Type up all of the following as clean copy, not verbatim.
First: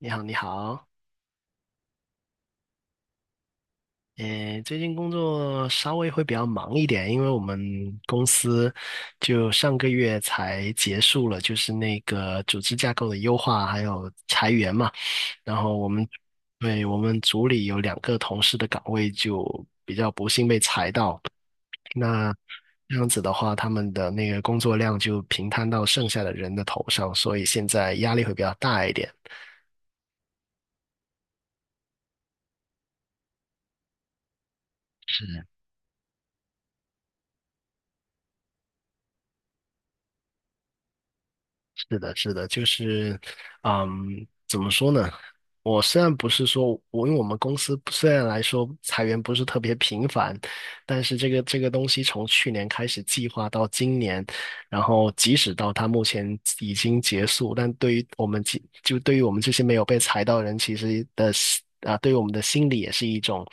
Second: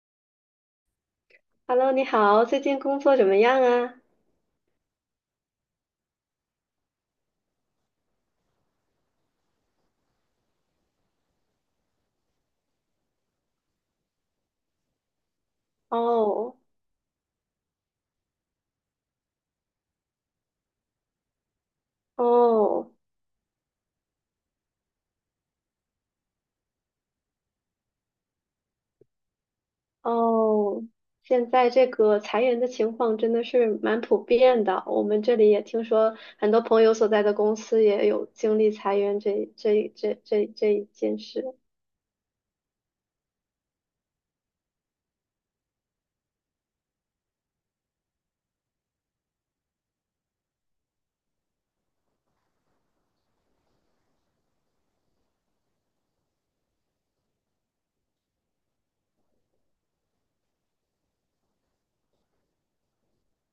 你好，你好，Hello，你好，最近工作怎么样啊？最近工作稍微会比较忙一点，因为我们公司就上个月才结束了，就是那个组织架构的优化，还有裁员嘛。然后我们，哦对，我们组里有两个同事的岗位就比较不幸被裁到，那哦这样子的话，他们的那个工作量就平摊到剩下的人的头上，所以现在压力会比较大一点。哦，现在这个裁员的情况真的是蛮普遍的，我们这里也听说很多朋友所在的公司也有经历裁员这一件事。是的，是的，怎么说呢？我虽然不是说，我因为我们公司虽然来说裁员不是特别频繁，但是这个东西从去年开始计划到今年，然后即使到它目前已经结束，但对于我们其就对于我们这些没有被裁到的人，其实的心啊，对于我们的心理也是一种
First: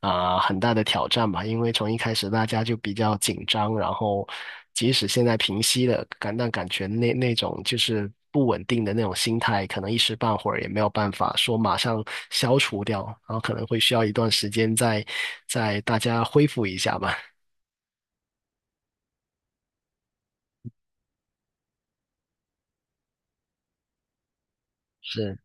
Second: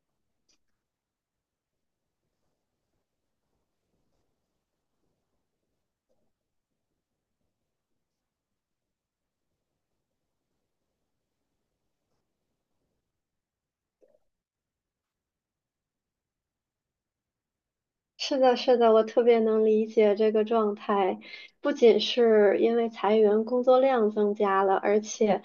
很大的挑战吧。因为从一开始大家就比较紧张，然后即使现在平息了，感觉那种就是不稳定的那种心态，可能一时半会儿也没有办法说马上消除掉，然后可能会需要一段时间再大家恢复一下吧。是的，是的，我特别能理解这个状态，不仅是因为裁员工作量增加了，而是。且。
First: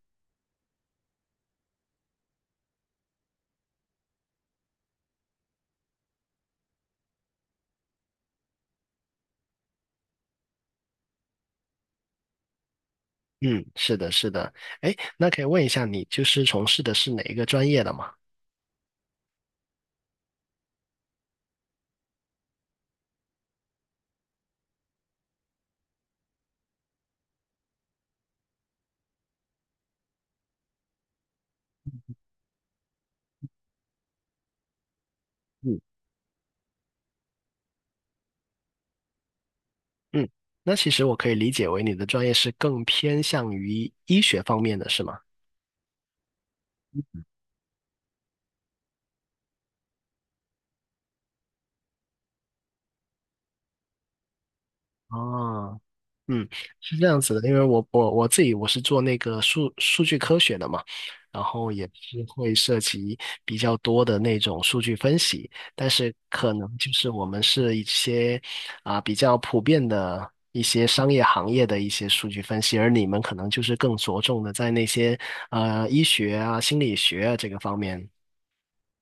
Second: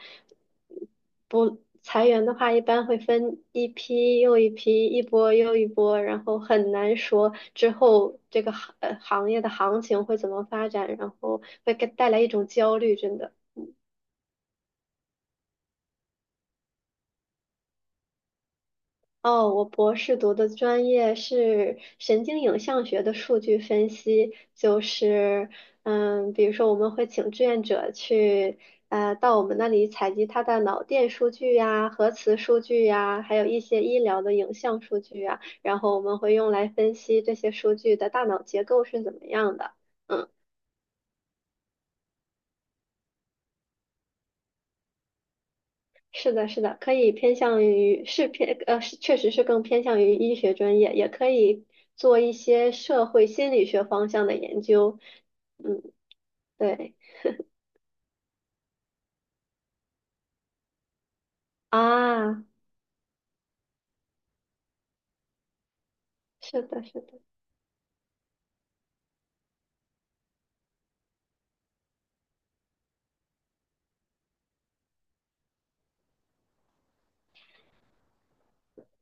不裁员的话，一般会分一批又一批，一波又一波，然后很难说之后这个行业的行情会怎么发展，然后会给带来一种焦虑，真的。嗯，是的，是的。哎，那可以问一下，你就是从事的是哪一个专业的吗？哦，我博士读的专业是神经影像学的数据分析，就是，比如说我们会请志愿者去，到我们那里采集他的脑电数据呀、核磁数据呀，还有一些医疗的影像数据呀，嗯然后我们会用来分析这些数据的大脑结构是怎么样的。嗯，嗯。那其实我可以理解为你的专业是更偏向于医学方面的，是吗？是的，是的，可以偏向于是偏呃，是确实是更偏向于医学专业，也可以做一些社会心理学方向的研究。哦，嗯，嗯，对是这样子的，因为我我我自己我是做那个数据科学的嘛，然后也是啊，会涉及比较多的那种数据分析，但是可是能的，就是是的。我们是一些比较普遍的一些商业行业的一些数据分析，而你们可能就是更着重的在那些医学啊、心理学啊这个方面。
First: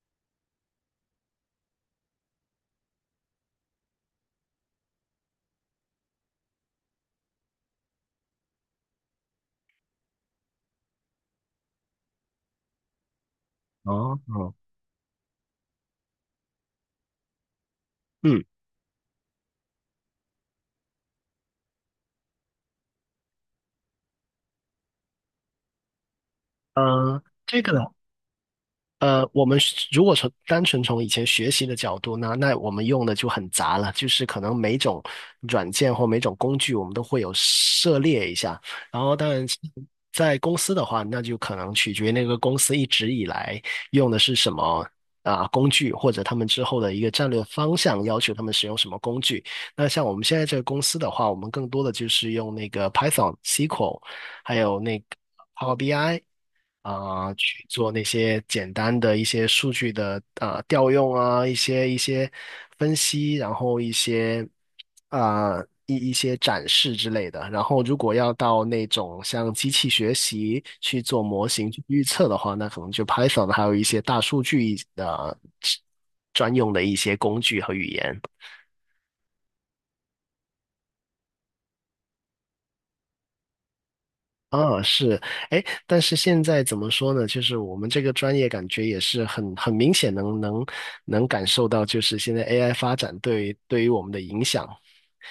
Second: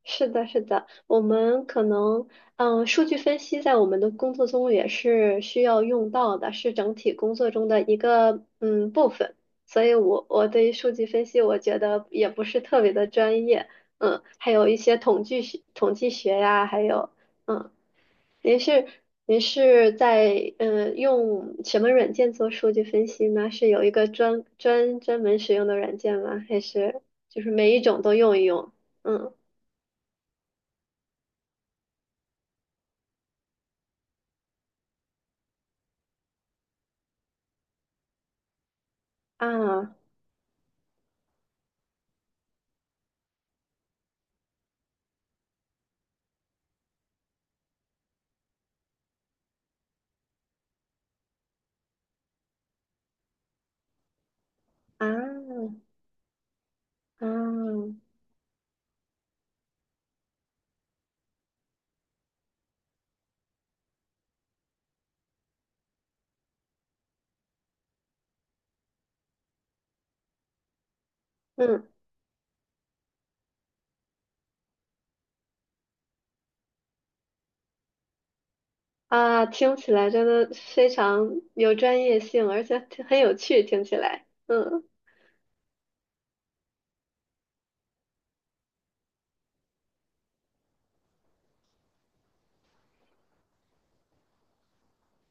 是的，是的，我们可能，数据分析在我们的工作中也是需要用到的，是整体工作中的一个部分。所以我，我对于数据分析，我觉得也不是特别的专业，哦，嗯，还哦，有一些统计学、统计学呀，还有，嗯，嗯，您是您是在用什么软件做数据分析呢？是有一个专门使用的软件吗？还是呃，就是这个。每一种都用一用？嗯。我们是如果从单纯从以前学习的角度呢，那我们用的就很杂了，就是可能每种软件或每种工具，我们都会有涉猎一下。然后，当然啊，在公司的话，那就可能取决于那个公司一直以来用的是什么工具，或者他们之后的一个战略方向，要求他们使用什么工具。那像我们现在这个公司的话，我们更多的就是用那个 Python、SQL，还有那个 Power 啊 BI。去做啊，那些简单的一些数据的调用啊，一些分析，然后一些啊、一些展示之类的。然后如果要到那种像机器学习去做模型去嗯预测的话，那可能就 Python 还有一些大数据的专用的一些工具和语言。啊，听起来真的非常有专业性，而且挺很有趣，听起来，啊，嗯，是，哎，但是现在怎么说呢？就是我们这个专业感觉也是很明显能感受到，就是现在 AI 发展对于我们的影响，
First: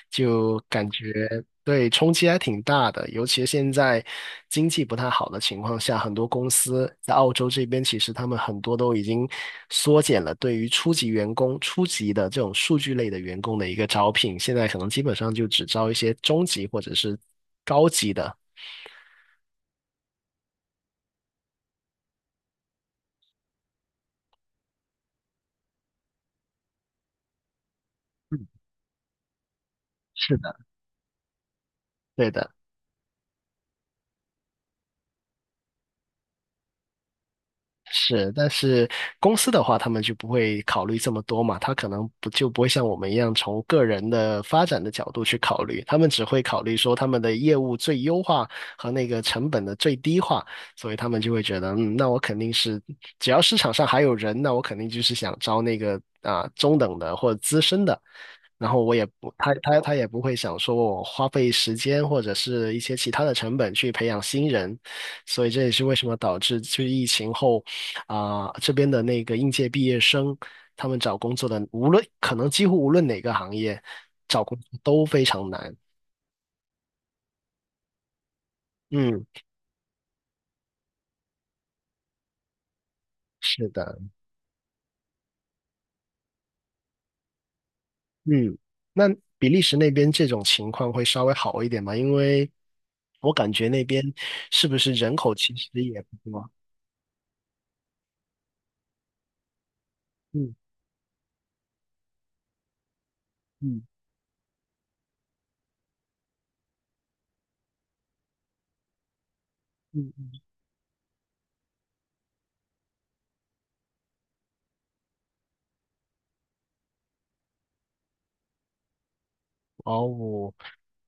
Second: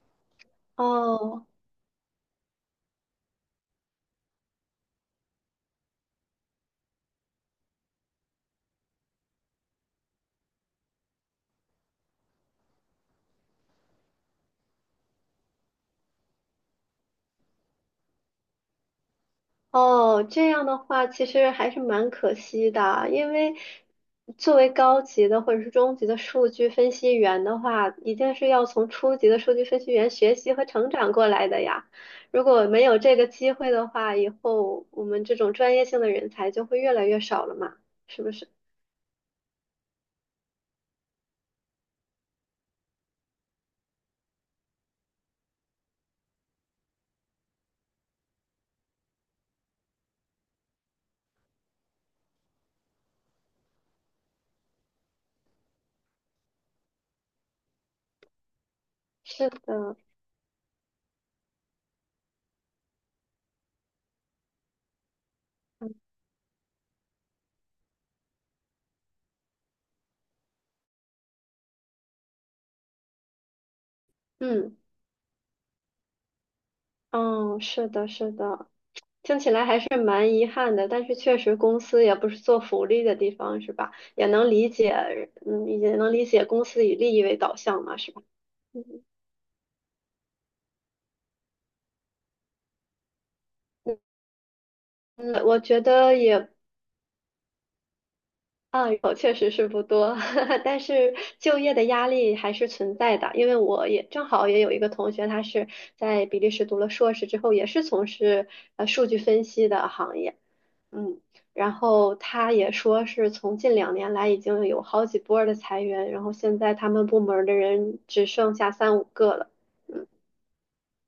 就感觉哦对冲击还挺大的。尤其现在经济不太好的情况下，很多公司在澳洲这边，其实他们很多都已经缩减了对于初级员工、初级的这种数据类的员工的一个招聘，现在可能基本上就只招一些中级或者是高级的。哦，这样的话其实还是蛮可惜的，因为作为高级的或者是中级的数据分析员的话，一定是要从初级的数据分析员学习和成长过来的呀。对如的。果没有这个机会的话，以后我们这种专业性的人才就会越来越少了嘛，是是，不是？但是公司的话，他们就不会考虑这么多嘛，他可能不会像我们一样从个人的发展的角度去考虑，他们只会考虑说他们的业务最优化和那个成本的最低化，所以他们就会觉得，嗯，那我肯定是只要市场上还有人，那我肯定就是想招那个中等的或者资深的，然后我也不是他他他的。也不会想说我花费时间或者是一些其他的成本去培养新人，所以这也是为嗯。什么导致就是疫情后。这边的那个应届毕业生，他们找工作的，无论可能几乎无论哪个行业，找工作嗯，都非常难。哦，是的，是的，嗯，听起来还是蛮遗憾的，但是确实公司也不是做福利的地方，是是吧？的，也能理解，嗯，也能理解公司以利益为导向嘛，是吧？嗯，嗯那比利时那边这种情况会稍微好一点吗？因为我感觉那嗯，边是不是人口嗯其我实觉也得不也多？啊，有确实是不多，嗯 但是就业的压力还是存在的，因为嗯我也正好也有一个同学，他是在比利时读了硕士之后，也是从事数据分析的行嗯业。嗯，然后他也说是从近2年来已经有好几波儿的裁员，然后现在他们部门儿的人只剩下三五个了。嗯哦，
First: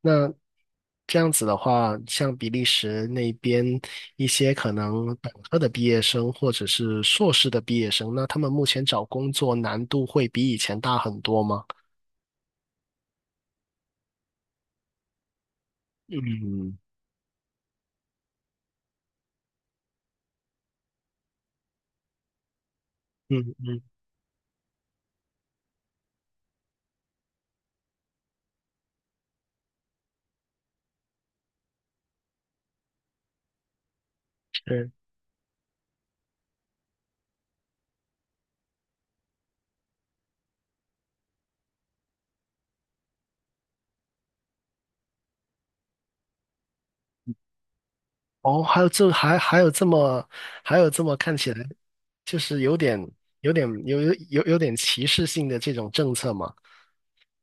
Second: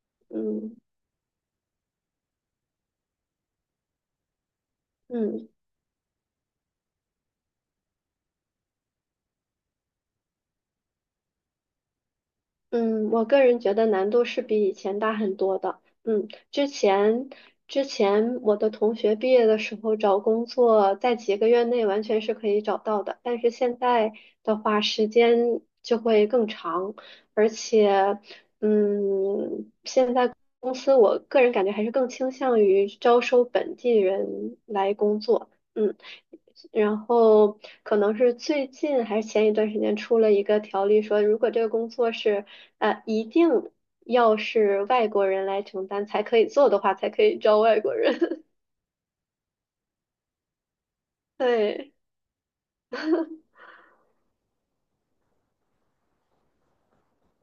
那嗯这样子的话，像比利时那边一些可能本嗯科的毕业生或者是硕士的毕业生，那他们目前找工作难度会比以前大很多吗？嗯，我个人觉得难度是比以前大很多的。嗯，之嗯，前之前我的同学毕业的时候找工作，在几个月内完全是可以找到的，但嗯是现嗯，在的话时间就会更长，而且。嗯，公司，我个人感觉还是更倾向于招收本地人是。来工作。嗯，然后可能是最近还是前一段时间出了一个条例，说如果这个工作是一定要是外国人来承担才可以做的话，才可以招外国人。哦，还有这么看起来对，就是有点歧视性的这种政策吗？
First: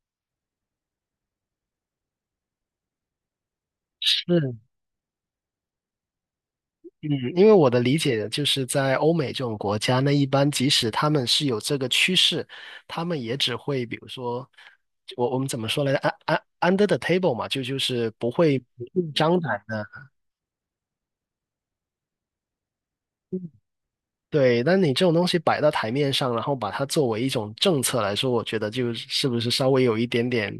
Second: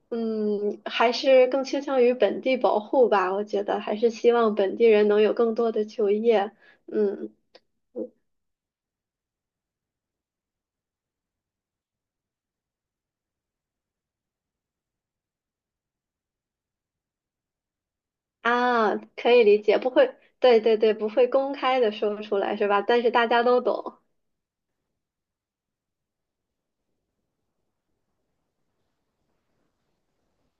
嗯，还是更倾向于本地保护吧，我觉得还是希是。望本地人能有更多的就业。嗯，嗯。因为我的理解就是在欧美这种国家，那一般即使他们是有这个趋势，他们也只会比如说，我们怎么说来着？Under the table 嘛，就是不会明啊，目可张以理胆解，的。不会，对对对，不会公开的说出来是吧？但是大家都懂，对，但你这种东西摆到台面上，然后把它作为一种政策来说，我觉得是不是稍微有一点点，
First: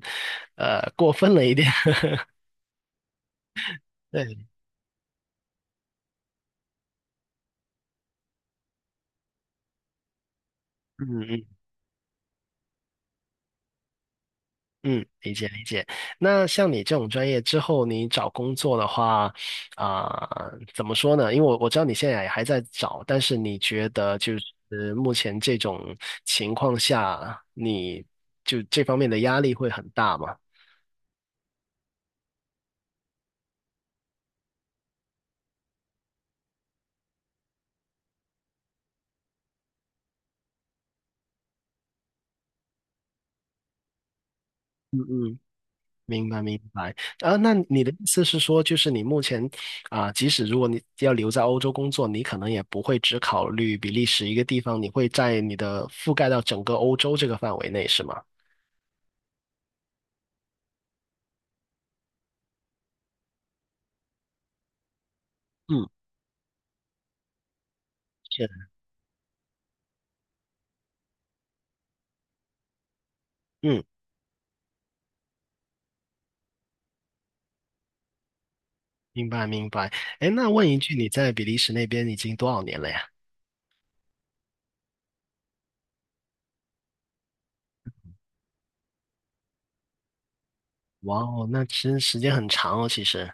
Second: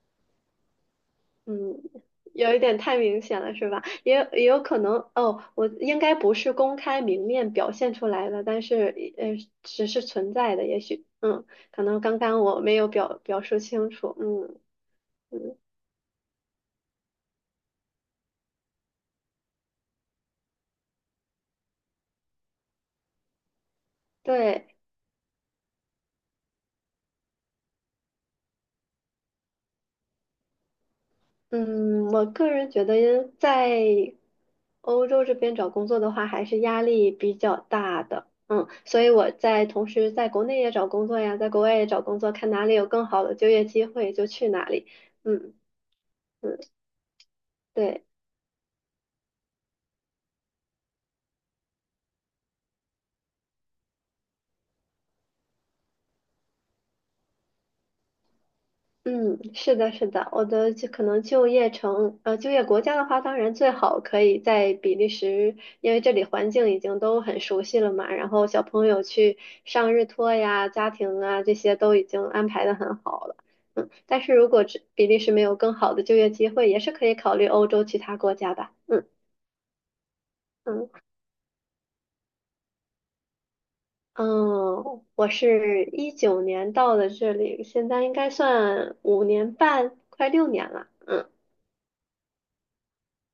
过分了一点。嗯，有一点太明显了是吧？也有也对，有可能哦，我应该不是公开明面表现出来的，但是只是存在的，也许，嗯嗯。嗯，可能刚刚我没有表述清楚，嗯嗯，理解嗯，理解。那像你这种专业之后，你找工作的话，怎么说呢？因为我我知道你现在也还在找，但是你觉得就对。是目前这种情况下，你就这方面的压力会很大吗？嗯，我个人觉得在欧洲这边找工作的话，还是压力比较大的。嗯，所以我在同时在国内也找工作呀，在国外也找工作，看哪里有更好的就业机会就去哪里。嗯嗯，嗯明白明嗯，白。啊，那你的意对。思是说，就是你目前即使如果你要留在欧洲工作，你可能也不会只考虑比利时一个地方，你会在你的覆盖到整个欧洲这个范围内，是吗？嗯，是的，是的，我的就可能就业城，呃，就业国家的话，当然最好可以在比利时，嗯，因为这里环境已经都很熟悉了嘛，然后小是。朋友去上日托呀、家庭啊这些都已经安排的很好了。嗯，嗯，但是如果只比利时没有更好的就业机会，也是可以考虑欧洲其他国家吧。嗯明白明白。哎，那问一嗯句，你在比利时那边已经多少年了呀？嗯，我是19年到的这里，现在应该算5年半，快6年了。哇嗯。哦，那其实时间很长哦，其实。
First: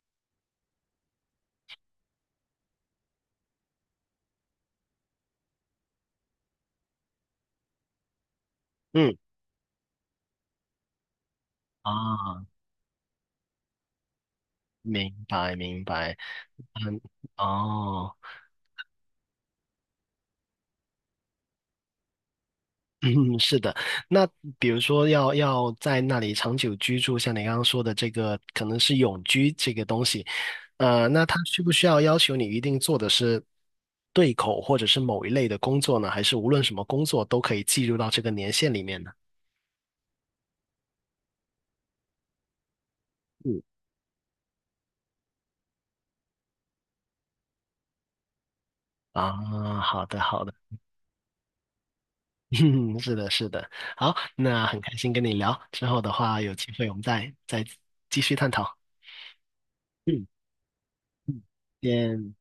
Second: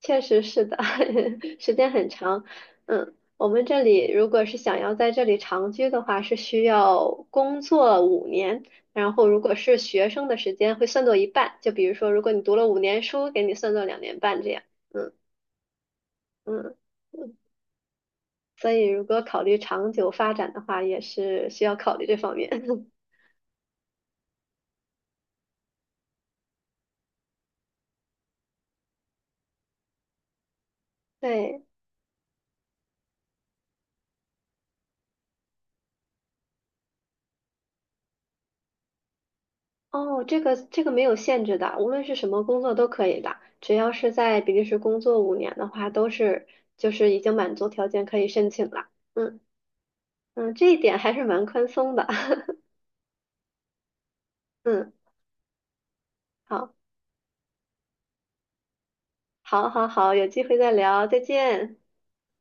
确实是的，时间很长。嗯，我们这里如果是想要在这里长居的话，是需要工作五年，然嗯，后如果是学生的时间会算作一半。就比如说，如果你啊，读了五年书，给你算作2年半这样。嗯明白明白。嗯嗯，嗯，哦，所以如果考虑长久发展的话，也是需要考虑这方面。嗯，是的。那比如说要在那里长久居住，像你刚刚说的这个，可能是永居这个东西，那他需对。不需要要求你一定做的是对口或者是某一类的工作呢？还是无论什么工作都可以计入到这个年限里面呢？哦，这个这个没有限制的，无论是什么工作都可以的，嗯。只要是在比利时工作五年的话，都是就是已经满足条件可以申请了。嗯啊，好的，好的，嗯，这一点还是蛮宽松的。嗯是的，是的，好，那很开嗯，心跟你聊，之后的话有机好，会我们再继续探讨。好，好，好，嗯，有机会再聊，再见。见。